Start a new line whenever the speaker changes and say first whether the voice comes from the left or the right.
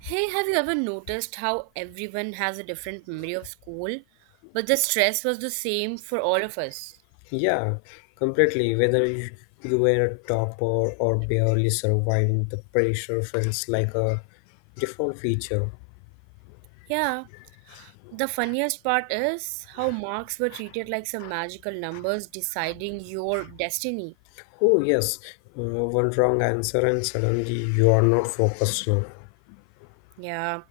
right: Hey, have you ever noticed how everyone has a different memory of school, but the stress was the same for all of us?
left: Yeah, completely. Whether you were a topper or barely surviving, the pressure feels like a default feature.
right: Yeah. The funniest part is how marks were treated like some magical numbers deciding your destiny.
left: Oh, yes, one wrong answer, and suddenly you are not focused now.
right: Yeah.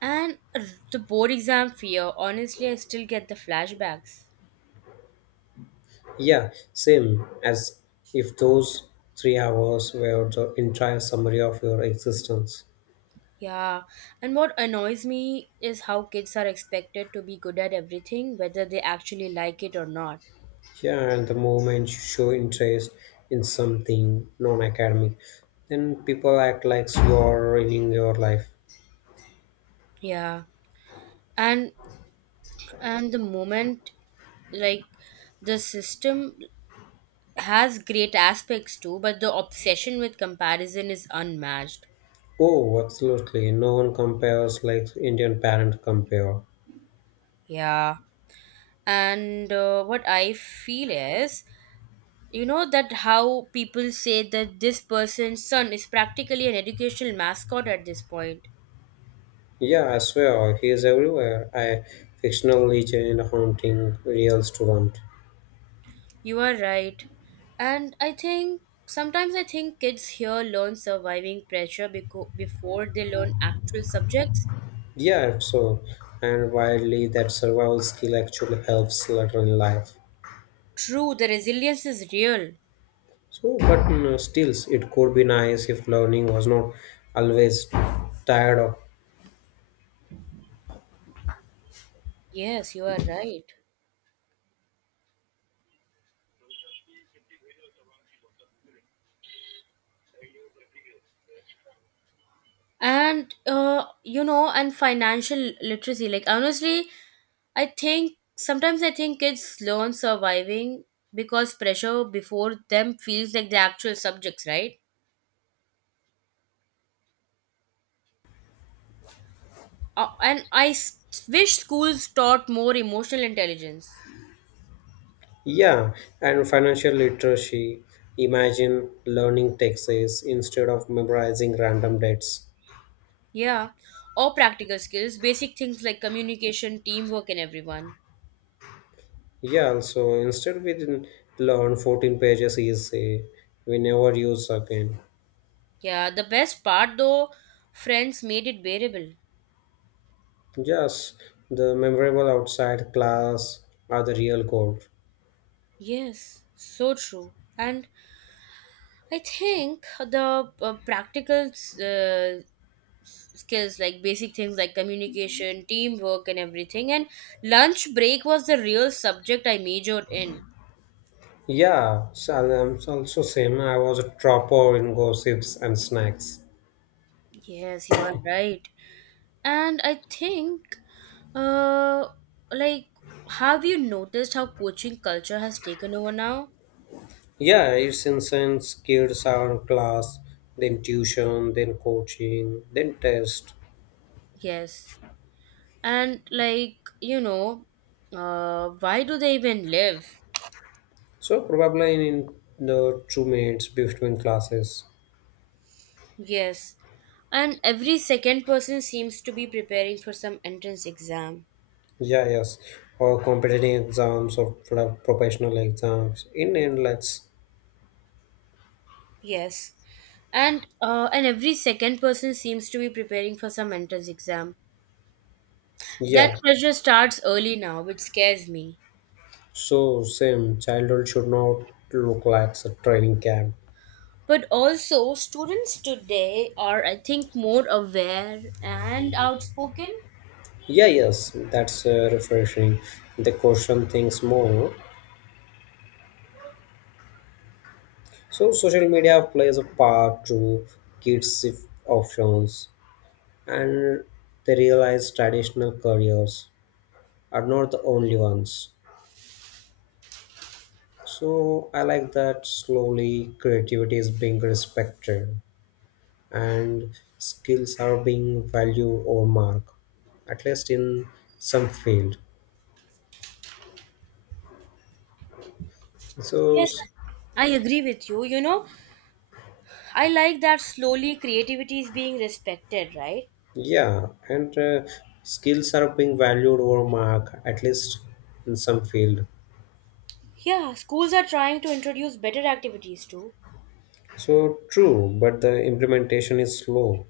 right: And The board exam fear, honestly, I still get the flashbacks.
left: Yeah, same as if those 3 hours were the entire summary of your existence.
right: Yeah. And what annoys me is how kids are expected to be good at everything, whether they actually like it or not.
left: Yeah, and the moment you show interest in something non academic, then people act like you are ruining your life.
right: Yeah. And and the moment, like, the system has great aspects too, but the obsession with comparison is unmatched.
left: Oh, absolutely. No one compares like Indian parents compare.
right: Yeah. and What I feel is, you know, that how people say that this person's son is practically an educational mascot at this point.
left: Yeah, I swear, he is everywhere. I fictional legend haunting real student.
right: You are right, and I think, sometimes I think kids here learn surviving pressure before they learn actual subjects.
left: Yeah, so and widely that survival skill actually helps later in life.
right: True, the resilience is real.
left: So, but you know, still, it could be nice if learning was not always tired of.
right: Yes, you are right. And financial literacy. Like, honestly, I think, sometimes I think kids learn surviving because pressure before them feels like the actual subjects, right? Uh, and I s- Wish schools taught more emotional intelligence.
left: Yeah, and financial literacy. Imagine learning taxes instead of memorizing random dates.
right: Yeah, or practical skills, basic things like communication, teamwork, and everyone.
left: Yeah, also instead we didn't learn 14 pages is a we never use again.
right: Yeah, the best part, though, friends made it bearable.
left: Yes, the memorable outside class are the real gold.
right: Yes, so true. And I think the practical uh, skills, like basic things like communication, teamwork, and everything. And lunch break was the real subject I majored in.
left: Yeah, so I'm also same. I was a dropper in gossips and snacks.
right: Yes, you are right. And uh, like, have you noticed how coaching culture has taken over now?
left: Yeah, it's incense, kids are in class, then tuition, then coaching, then test.
right: Yes. And why do they even live?
left: So probably in the 2 minutes between classes.
right: Yes, and every second person seems to be preparing for some entrance exam.
left: Yeah, yes. Or competitive exams or professional exams in inlets.
right: Yes, and every second person seems to be preparing for some entrance exam. That
left: Yeah.
right: pressure starts early now, which scares me.
left: So same childhood should not look like a training camp.
right: But also, students today are, I think, more aware and outspoken.
left: Yeah, yes, that's refreshing. They question things more. So social media plays a part to kids' options, and they realize traditional careers are not the only ones. So I like that slowly creativity is being respected. And skills are being valued or marked, at least in some field. So
right: Yes,
left: s-
right: I agree with you. You know, I like that slowly creativity is being respected, right?
left: yeah, and skills are being valued or marked, at least in some field.
right: Yeah, schools are trying to introduce better activities too.
left: So true, but the implementation is slow.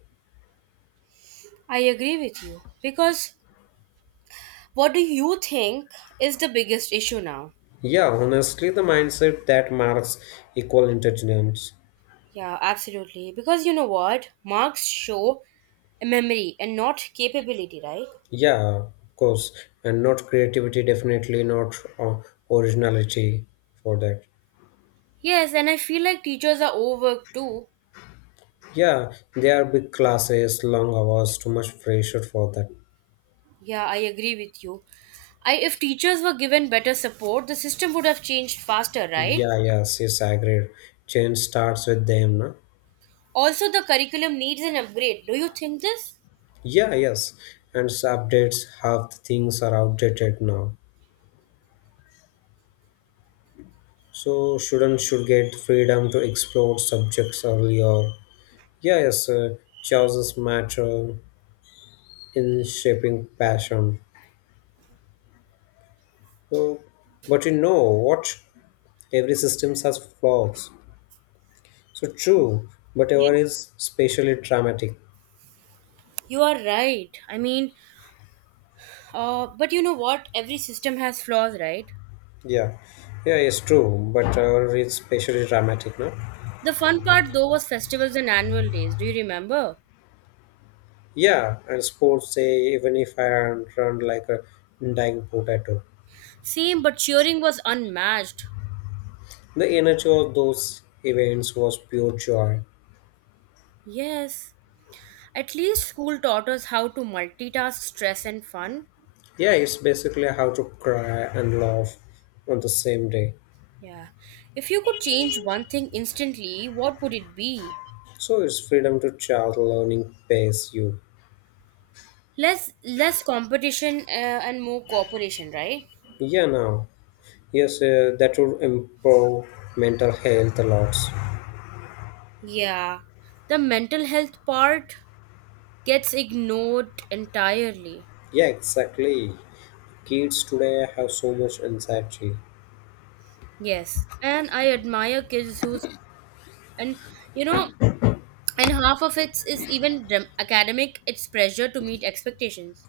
right: I agree with you. Because what do you think is the biggest issue now?
left: Yeah, honestly, the mindset that marks equal intelligence.
right: Yeah, absolutely. Because you know what? Marks show memory and not capability, right?
left: Yeah, of course, and not creativity, definitely not originality for that.
right: Yes, and I feel like teachers are overworked too.
left: Yeah, there are big classes, long hours, too much pressure for that.
right: Yeah, I agree with you. I, if teachers were given better support, the system would have changed faster, right?
left: Yeah, yes, yes, I agree. Change starts with them, no?
right: Also, the curriculum needs an upgrade. Do you think this?
left: Yeah, yes. And updates, half the things are outdated now. So students should get freedom to explore subjects earlier. Yeah, yes, choices matter in shaping passion. So, but you know what? Every system has flaws. So true, but
right: Yeah.
left: our is especially dramatic.
right: You are right. I mean, but you know what? Every system has flaws, right?
left: Yeah, yeah, it's true, but it's especially dramatic, no?
right: The fun part, though, was festivals and annual days. Do you remember?
left: Yeah, and sports say even if I run like a dying potato,
right: Same, but cheering was unmatched.
left: the energy of those events was pure joy.
right: Yes. At least school taught us how to multitask stress and fun.
left: Yeah, it's basically how to cry and laugh on the same day.
right: Yeah. If you could change one thing instantly, what would it be?
left: So it's freedom to child learning pays you.
right: Less competition and more cooperation, right?
left: Yeah, now, yes, that would improve mental health a lot.
right: Yeah. The mental health part gets ignored entirely.
left: Yeah, exactly. Kids today have so much anxiety.
right: Yes. And I admire kids who, and you know, and half of it is even academic, it's pressure to meet expectations.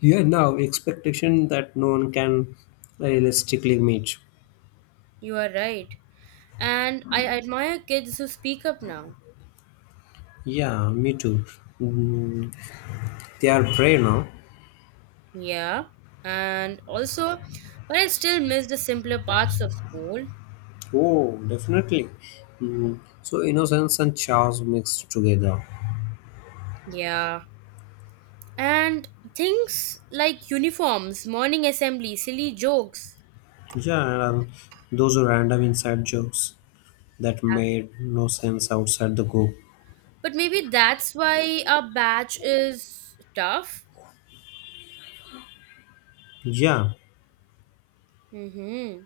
left: Yeah, now expectation that no one can realistically meet.
right: You are right, and I admire kids who speak up now.
left: Yeah, me too. Mm, they are prey now.
right: Yeah, and also, but I still miss the simpler parts of school.
left: Oh, definitely. Mm, so innocence and chaos mixed together.
right: Yeah, and things like uniforms, morning assembly, silly jokes.
left: Yeah, and those are random inside jokes that
right: Af-
left: made no sense outside the group.
right: but maybe that's why our batch is tough.
left: Yeah.
right: Mm-hmm.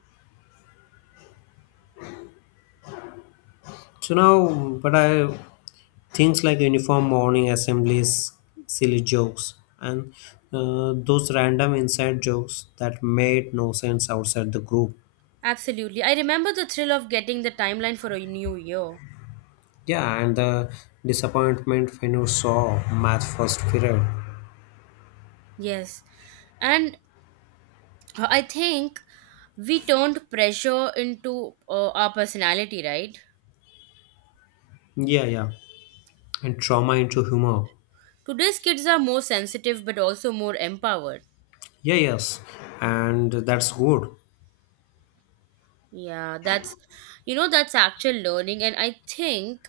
left: So now, but I things like uniform morning assemblies, silly jokes, and those random inside jokes that made no sense outside the group.
right: Absolutely, I remember the thrill of getting the timeline for a new year.
left: Yeah, and the disappointment when you saw math first period.
right: Yes. And I think we turned pressure into our personality, right?
left: Yeah, yeah, and trauma into humor.
right: Today's kids are more sensitive but also more empowered.
left: Yeah, yes, and that's good.
right: Yeah, that's, you know, that's actual learning. And I think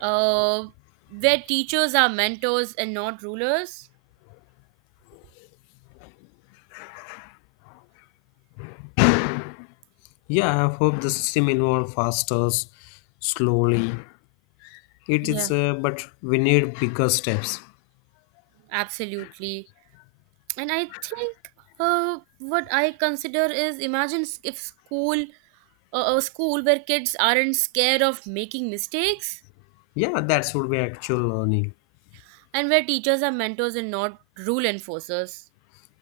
right: uh, where teachers are mentors and not rulers.
left: Yeah, I hope the system involves faster, slowly. It
right: Yeah,
left: is, but we need bigger steps.
right: absolutely. And I think what I consider is imagine if school, a school where kids aren't scared of making mistakes
left: Yeah, that's would be actual learning.
right: and where teachers are mentors and not rule enforcers.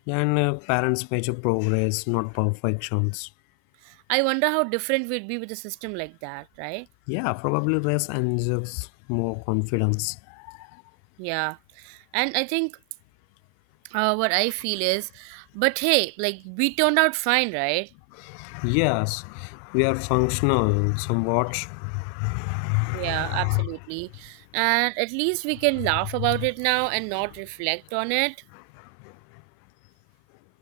left: Yeah, and parents measure progress, not perfections.
right: I wonder how different we'd be with a system like that, right?
left: Yeah, probably rest injects more confidence.
right: Yeah. And I think what I feel is, but hey, like, we turned out fine, right?
left: Yes, we are functional somewhat.
right: Yeah, absolutely. And at least we can laugh about it now and not reflect on it.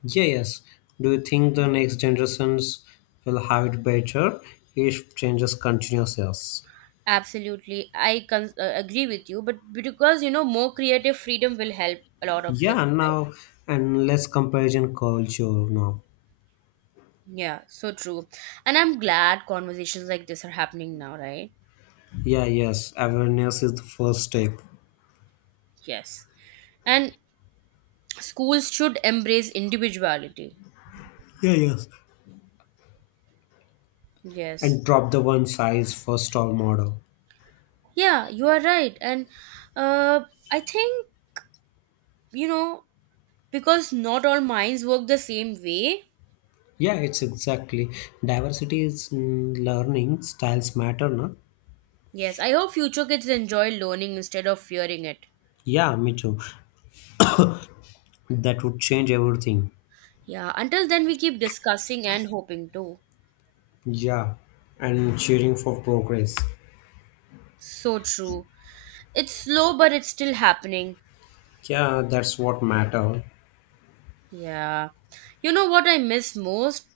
left: Yeah, yes. Do you think the next generations will have it better if changes continues? Yes.
right: Absolutely. I agree with you, but because, you know, more creative freedom will help a lot of kids,
left: Yeah,
right: right?
left: now and less comparison culture now.
right: Yeah, so true. And I'm glad conversations like this are happening now, right?
left: Yeah, yes. Awareness is the first step.
right: Yes. And schools should embrace individuality.
left: Yeah, yes.
right: Yes.
left: And drop the one size first all model.
right: Yeah, you are right. And uh, I think, you know, because not all minds work the same way.
left: Yeah, it's exactly diversity is mm, learning styles matter, no?
right: Yes, I hope future kids enjoy learning instead of fearing it.
left: Yeah, me too. That would change everything.
right: Yeah, until then, we keep discussing and hoping too.
left: Yeah, and cheering for progress.
right: So true. It's slow, but it's still happening.
left: Yeah, that's what matter.
right: Yeah. You know what I miss most?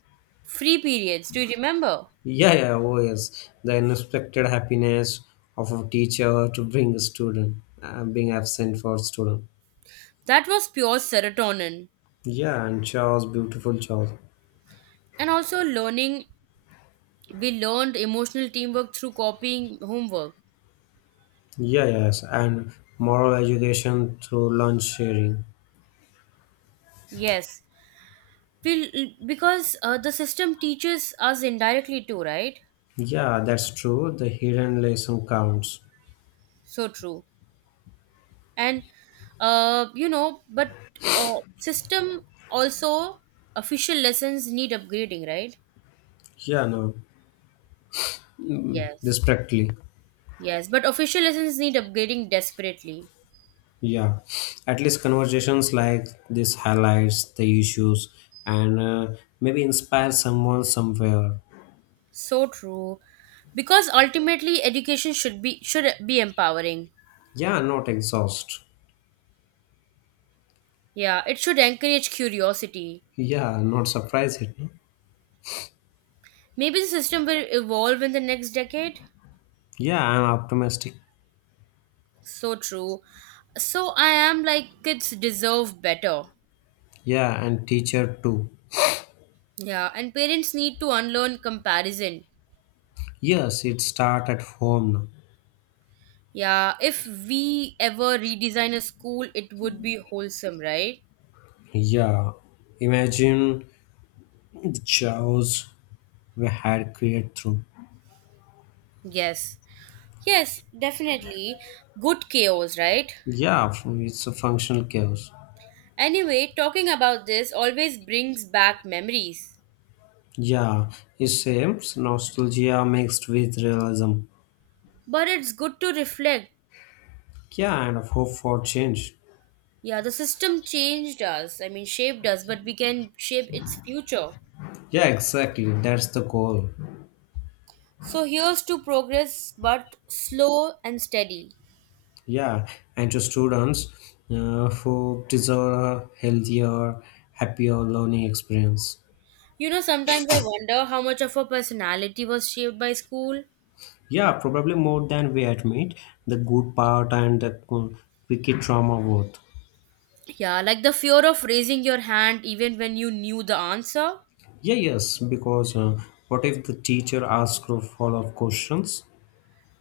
right: Free periods. Do you remember?
left: Yeah, yeah, oh yes, the unexpected happiness of a teacher to bring a student, being absent for student.
right: That was pure serotonin.
left: Yeah, and chores, beautiful chores.
right: And also, learning, we learned emotional teamwork through copying homework.
left: Yeah, yes, and moral education through lunch sharing.
right: Yes. We, because the system teaches us indirectly too, right?
left: Yeah, that's true. The hidden lesson counts.
right: So true. And, uh, you know, but uh, system also, official lessons need upgrading, right?
left: Yeah, no,
right: Yes.
left: just practically.
right: Yes. But official lessons need upgrading desperately.
left: Yeah, at least conversations like this highlights the issues and maybe inspire someone somewhere.
right: So true. Because ultimately education should be empowering.
left: Yeah, not exhaust.
right: Yeah, it should encourage curiosity.
left: Yeah, not surprised it. No?
right: Maybe the system will evolve in the next decade.
left: Yeah, I'm optimistic.
right: So true. So I am like, kids deserve better.
left: Yeah, and teacher too.
right: Yeah, and parents need to unlearn comparison.
left: Yes, it start at home. No?
right: Yeah, if we ever redesign a school, it would be wholesome, right?
left: Yeah, imagine the chaos we had created through.
right: Yes. Yes, definitely. Good chaos, right?
left: Yeah, it's a functional chaos.
right: Anyway, talking about this always brings back memories.
left: Yeah, it seems nostalgia mixed with realism.
right: But it's good to reflect.
left: Yeah, and of hope for change.
right: Yeah, the system changed us. I mean, shaped us, but we can shape its future.
left: Yeah, exactly. That's the goal.
right: So here's to progress, but slow and steady.
left: Yeah, and to students who deserve a healthier, happier learning experience.
right: You know, sometimes I wonder how much of her personality was shaped by school.
left: Yeah, probably more than we admit, the good part and the wicked trauma both.
right: Yeah, like the fear of raising your hand even when you knew the answer,
left: Yeah, yes, because what if the teacher asks a follow-up questions?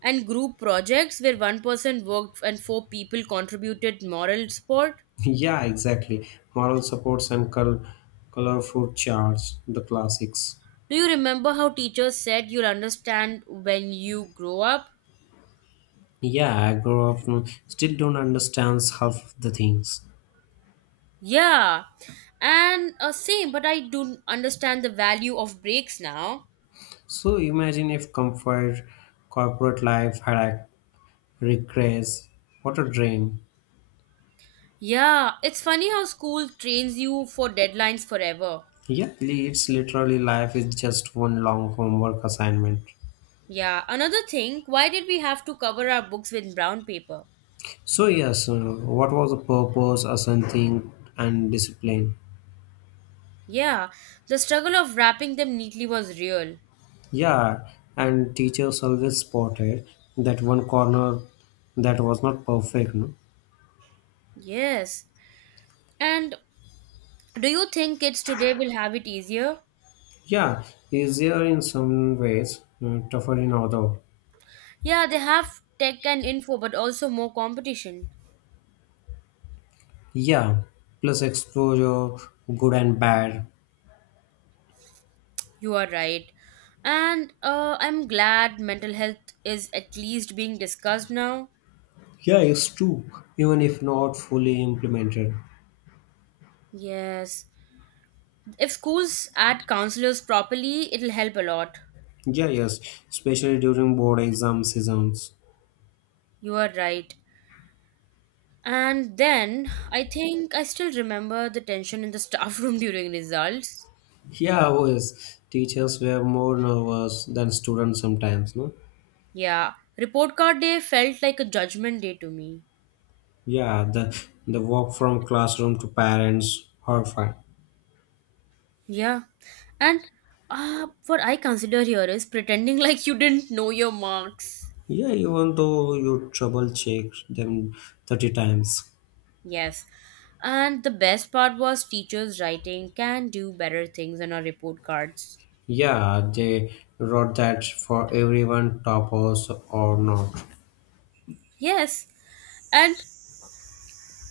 right: and group projects where one person worked and four people contributed moral support.
left: Yeah, exactly. Moral supports and colorful charts, the classics.
right: Do you remember how teachers said you'll understand when you grow up?
left: Yeah, I grew up, mm, still don't understand half the things.
right: Yeah, and same, but I do understand the value of breaks now.
left: So imagine if comfort, corporate life had a regress. What a drain.
right: Yeah, it's funny how school trains you for deadlines forever.
left: Yeah, it's literally life is just one long homework assignment.
right: Yeah, another thing, why did we have to cover our books with brown paper?
left: So yes, what was the purpose, ascending, and discipline?
right: Yeah, the struggle of wrapping them neatly was real.
left: Yeah, and teachers always spotted that one corner that was not perfect. No?
right: Yes. And do you think kids today will have it easier?
left: Yeah, easier in some ways, tougher in other.
right: Yeah, they have tech and info, but also more competition.
left: Yeah, plus exposure, good and bad.
right: You are right. And I'm glad mental health is at least being discussed now.
left: Yeah, it's true, even if not fully implemented.
right: Yes. If schools add counselors properly, it'll help a lot.
left: Yeah, yes, especially during board exam seasons.
right: You are right. And then I think I still remember the tension in the staff room during results.
left: Yeah, always. Teachers were more nervous than students sometimes, no?
right: Yeah, report card day felt like a judgment day to me.
left: Yeah, the walk from classroom to parents, horrifying.
right: Yeah, and what I consider here is pretending like you didn't know your marks.
left: Yeah, even though you trouble check them 30 times.
right: Yes, and the best part was teachers writing "can do better" things on our report cards.
left: Yeah, they wrote that for everyone, toppers or not.
right: Yes, and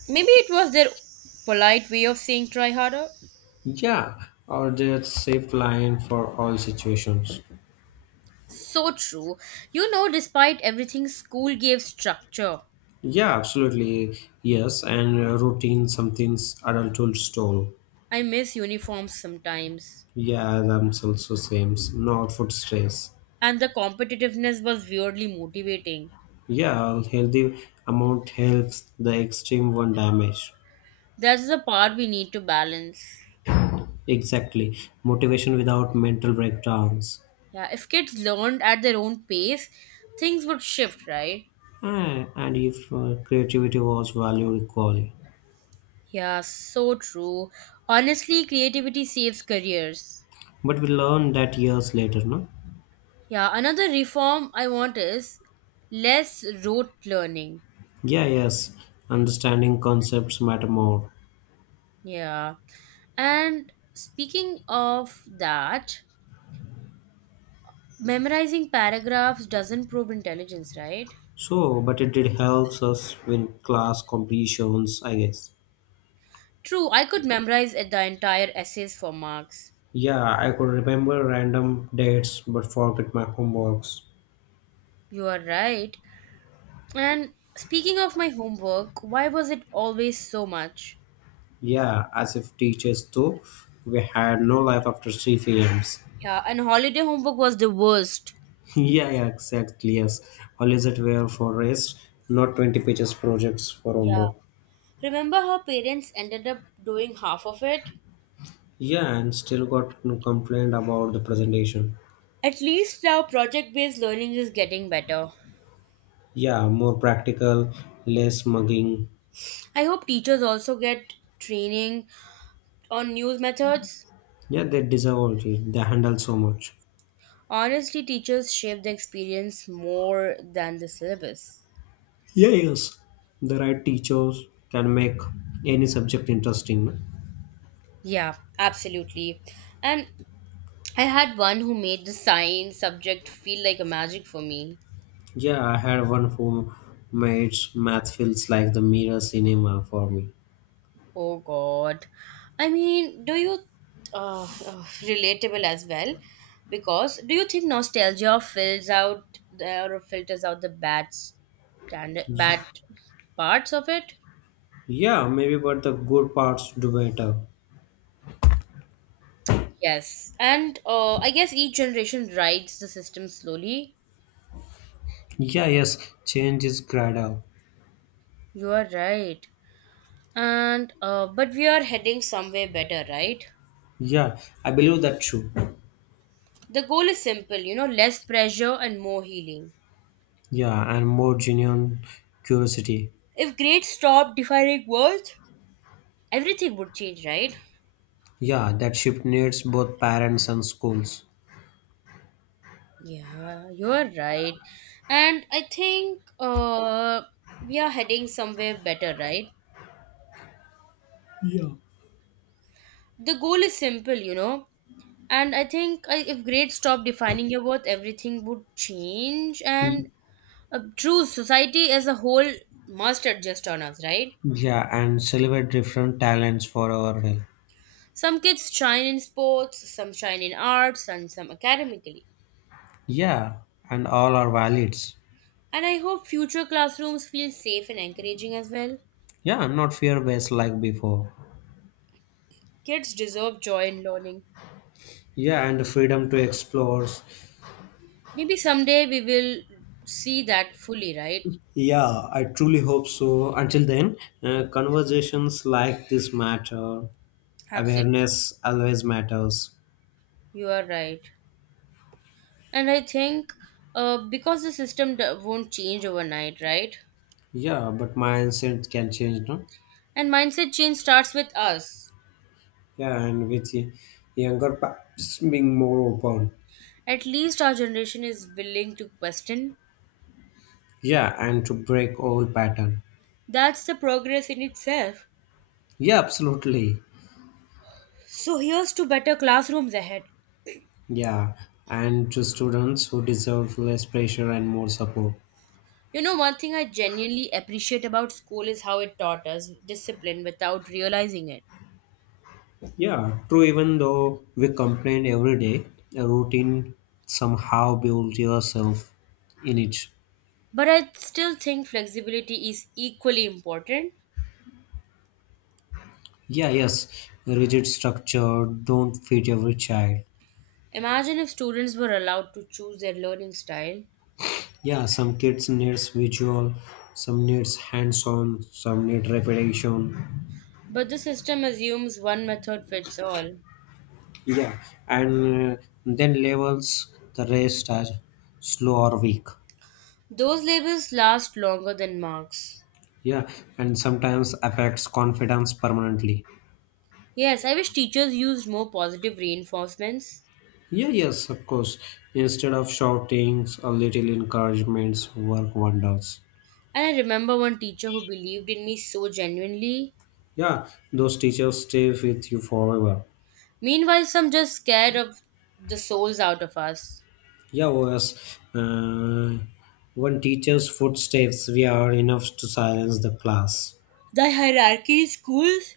right: maybe it was their polite way of saying "try harder."
left: Yeah, or that safe line for all situations.
right: So true. You know, despite everything, school gave structure.
left: Yeah, absolutely. Yes, and routine, some things adulthood stole.
right: I miss uniforms sometimes.
left: Yeah, themselves the same. Not food stress.
right: And the competitiveness was weirdly motivating.
left: Yeah, healthy amount helps the extreme one damage.
right: That's the part we need to balance.
left: Exactly. Motivation without mental breakdowns.
right: Yeah, if kids learned at their own pace, things would shift, right?
left: Ah, and if creativity was valued equally.
right: Yeah, so true. Honestly, creativity saves careers.
left: But we learned that years later, no?
right: Yeah, another reform I want is less rote learning.
left: Yeah, yes, understanding concepts matter more.
right: Yeah. And speaking of that, memorizing paragraphs doesn't prove intelligence, right?
left: So, but it did helps us win class competitions, I guess.
right: True, I could the entire essays for marks.
left: Yeah, I could remember random dates but forget my homeworks.
right: You are right. And speaking of my homework, why was it always so much?
left: Yeah, as if teachers too, we had no life after 3 p.m.s.
right: Yeah, and holiday homework was the worst.
left: Yeah, yeah, exactly, yes. Holidays were for rest, not 20 pages projects for
right: Yeah.
left: homework.
right: Remember how parents ended up doing half of it?
left: Yeah, and still got no complaint about the presentation.
right: At least now project based learning is getting better.
left: Yeah, more practical, less mugging.
right: I hope teachers also get training on news methods.
left: Yeah, they deserve it. They handle so much.
right: Honestly, teachers shape the experience more than the syllabus.
left: Yeah, yes. The right teachers can make any subject interesting. No?
right: Yeah, absolutely. And I had one who made the science subject feel like a magic for me.
left: Yeah, I had one who mates math feels like the mirror cinema for me.
right: Oh God. I mean, do you, relatable as well? Because do you think nostalgia fills out the, or filters out the bad standard, bad parts of it?
left: Yeah, maybe but the good parts do better.
right: Yes, and I guess each generation rides the system slowly.
left: Yeah, yes, change is gradual.
right: You are right. And but we are heading somewhere better, right?
left: Yeah, I believe that too.
right: The goal is simple, you know, less pressure and more healing.
left: Yeah, and more genuine curiosity.
right: If grades stopped defining worth, everything would change, right?
left: Yeah, that shift needs both parents and schools.
right: Yeah, you are right. And I think we are heading somewhere better, right? The goal is simple, you know, and I think, I, if grades stop defining your worth, everything would change.
left: Y-
right: And true, society as a whole must adjust on us, right?
left: Yeah, and celebrate different talents for our health.
right: Some kids shine in sports, some shine in arts, and some academically.
left: Yeah, and all are valids.
right: And I hope future classrooms feel safe and encouraging as well.
left: Yeah, I'm not fear based like before.
right: Kids deserve joy in learning.
left: Yeah, and the freedom to explore.
right: Maybe someday we will see that fully, right?
left: Yeah, I truly hope so. Until then, conversations like this matter.
right: Absolutely.
left: Awareness always matters.
right: You are right. And I think because the system won't change overnight, right?
left: Yeah, but mindset can change, no?
right: And mindset change starts with us.
left: Yeah, and with younger parents being more open.
right: At least our generation is willing to question.
left: Yeah, and to break old pattern.
right: That's the progress in itself.
left: Yeah, absolutely.
right: So here's to better classrooms ahead.
left: Yeah, and to students who deserve less pressure and more support.
right: You know, one thing I genuinely appreciate about school is how it taught us discipline without realizing it.
left: Yeah, true. Even though we complain every day, a routine somehow builds yourself in it.
right: But I still think flexibility is equally important.
left: Yeah, yes, rigid structure don't fit every child.
right: Imagine if students were allowed to choose their learning style,
left: Yeah, some kids needs visual, some needs hands-on, some need repetition.
right: but the system assumes one method fits all.
left: Yeah, and then levels the rest as slow or weak.
right: Those labels last longer than marks.
left: Yeah, and sometimes affects confidence permanently.
right: Yes, I wish teachers used more positive reinforcements.
left: Yeah, yes, of course. Instead of shoutings, a little encouragements work wonders.
right: And I remember one teacher who believed in me so genuinely.
left: Yeah, those teachers stay with you forever.
right: Meanwhile, some just scared of the souls out of us.
left: Yeah, was one teacher's footsteps we are enough to silence the class.
right: The hierarchy in schools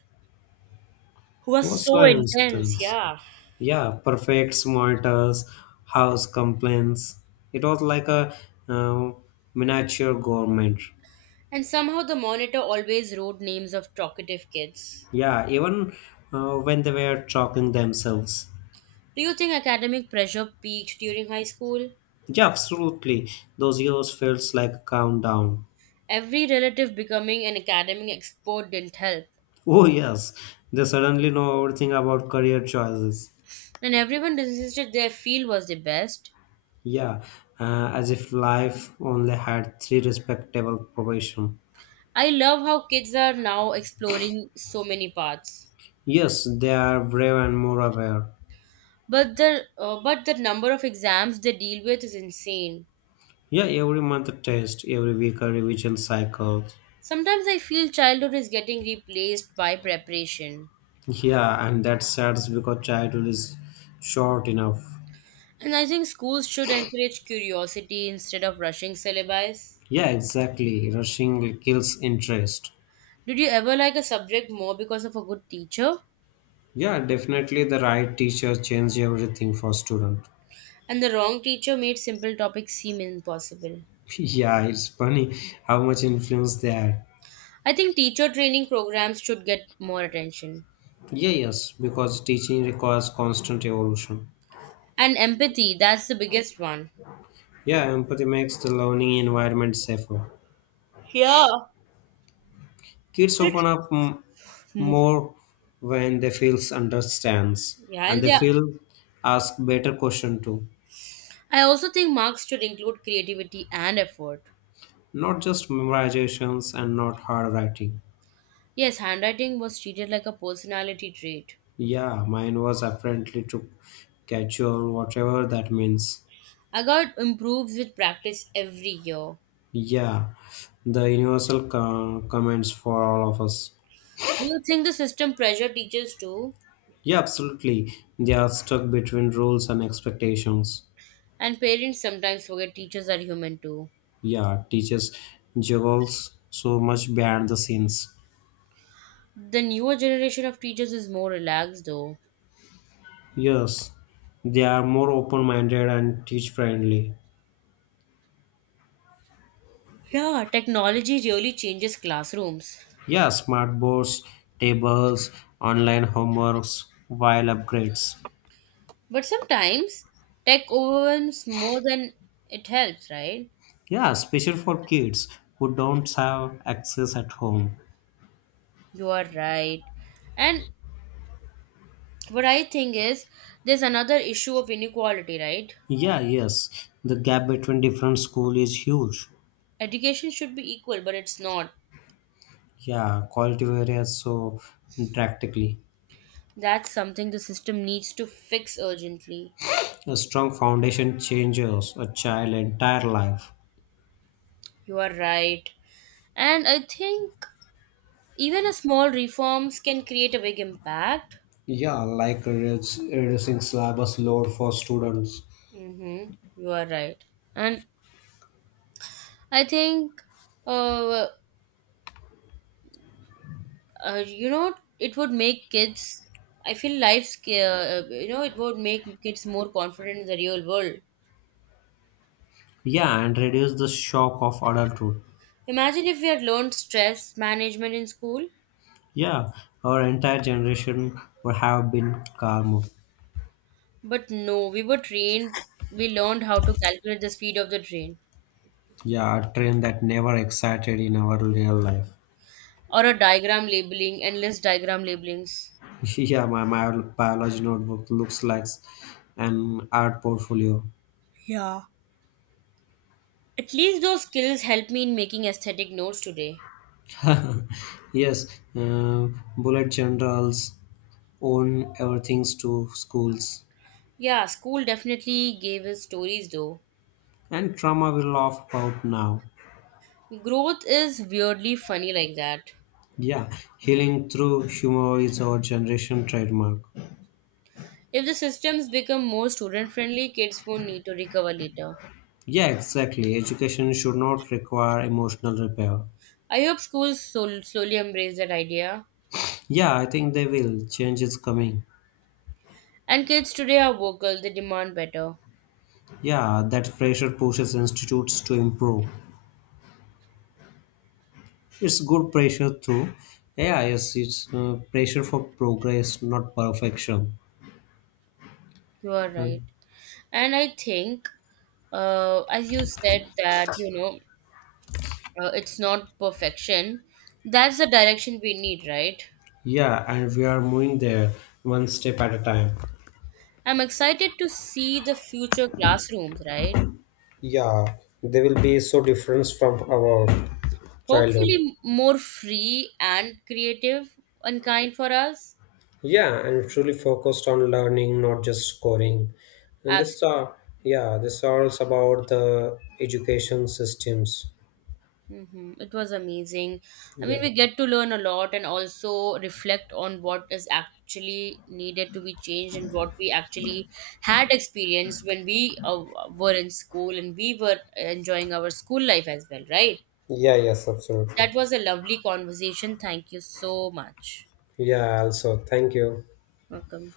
right: was
left: What's so
right: so intense,
left: instance?
right: yeah.
left: Yeah, perfect smarters, house complaints. It was like a uh, miniature government.
right: And somehow the monitor always wrote names of talkative kids.
left: Yeah, even when they were talking themselves.
right: Do you think academic pressure peaked during high school?
left: Yeah, absolutely. Those years feels like a countdown.
right: Every relative becoming an academic expert didn't help.
left: Oh yes, they suddenly know everything about career choices.
right: And everyone insisted their field was the best.
left: Yeah, as if life only had three respectable profession.
right: I love how kids are now exploring so many paths.
left: Yes, they are brave and more aware.
right: But the number of exams they deal with is insane.
left: Yeah, every month a test, every week a revision cycle.
right: Sometimes I feel childhood is getting replaced by preparation.
left: Yeah, and that's sad because childhood is short enough.
right: And I think schools should encourage curiosity instead of rushing syllabi.
left: Yeah, exactly. Rushing kills interest.
right: Did you ever like a subject more because of a good teacher?
left: Yeah, definitely the right teacher change everything for student.
right: And the wrong teacher made simple topics seem impossible.
left: Yeah, it's funny how much influence they had.
right: I think teacher training programs should get more attention.
left: Yeah, yes, because teaching requires constant evolution.
right: And empathy, that's the biggest one.
left: Yeah, empathy makes the learning environment safer.
right: Yeah.
left: Kids open up
right: Move.
left: more when they feel understands
right: Yeah,
left: and
right: and
left: they
right: yeah,
left: feel ask better question too.
right: I also think marks should include creativity and effort.
left: Not just memorizations and not hard writing.
right: Yes, handwriting was treated like a personality trait.
left: Yeah, mine was apparently to casual, whatever that means.
right: I got improves with practice every year.
left: Yeah, the universal comments for all of us.
right: Do you think the system pressure teachers too?
left: Yeah, absolutely. They are stuck between rules and expectations.
right: And parents sometimes forget teachers are human too.
left: Yeah, teachers juggles so much behind the scenes.
right: The newer generation of teachers is more relaxed though.
left: Yes, they are more open-minded and teach-friendly.
right: Yeah, technology really changes classrooms.
left: Yeah, smart boards, tables, online homeworks, while upgrades.
right: But sometimes tech overwhelms more than it helps, right?
left: Yeah, especially for kids who don't have access at home.
right: You are right. And what I think is there's another issue of inequality, right?
left: Yeah, yes. The gap between different school is huge.
right: Education should be equal, but it's not.
left: Yeah, quality varies so drastically.
right: That's something the system needs to fix urgently.
left: A strong foundation changes a child' entire life.
right: You are right. And I think even a small reforms can create a big impact.
left: Yeah, like reducing syllabus load for students.
right: Mm-hmm. You are right. And I think, uh, you know, it would make kids, I feel life's it would make kids more confident in the real world.
left: Yeah, and reduce the shock of adulthood.
right: Imagine if we had learned stress management in school,
left: Yeah, our entire generation would have been calmer.
right: but no, we were trained, we learned how to calculate the speed of the train
left: Yeah, a trend that never excited in our real life.
right: or a diagram labeling, endless diagram labelings.
left: Yeah, my biology notebook looks like an art portfolio.
right: Yeah. At least those skills help me in making aesthetic notes today.
left: Yes, uh, bullet journals own everything to schools,
right: Yeah, school definitely gave us stories though.
left: and trauma we laugh about now.
right: Growth is weirdly funny like that.
left: Yeah, healing through humor is our generation trademark.
right: If the systems become more student friendly, kids won't need to recover later.
left: Yeah, exactly. Education should not require emotional repair.
right: I hope schools slowly embrace that idea.
left: Yeah, I think they will. Change is coming.
right: And kids today are vocal, they demand better.
left: Yeah, that pressure pushes institutes to improve. It's good pressure too. Yeah, yes, it's pressure for progress, not perfection.
right: You are
left: Uh,
right: right. And I think, as you said, that, it's not perfection. That's the direction we need, right?
left: yeah, and we are moving there one step at a time.
right: I'm excited to see the future classrooms, right?
left: Yeah, they will be so different from our
right: Hopefully,
left: childhood.
right: more free and creative and kind for us.
left: Yeah, and truly focused on learning, not just scoring. And this
right: Absolutely.
left: are yeah, this are also about the education systems.
right: It was amazing. I mean,
left: Yeah.
right: we get to learn a lot and also reflect on what is actually needed to be changed and what we actually had experienced when we were in school and we were enjoying our school life as well, right?
left: Yeah, yes, absolutely.
right: That was a lovely conversation. Thank you so much.
left: Yeah, also, thank you.
right: Welcome.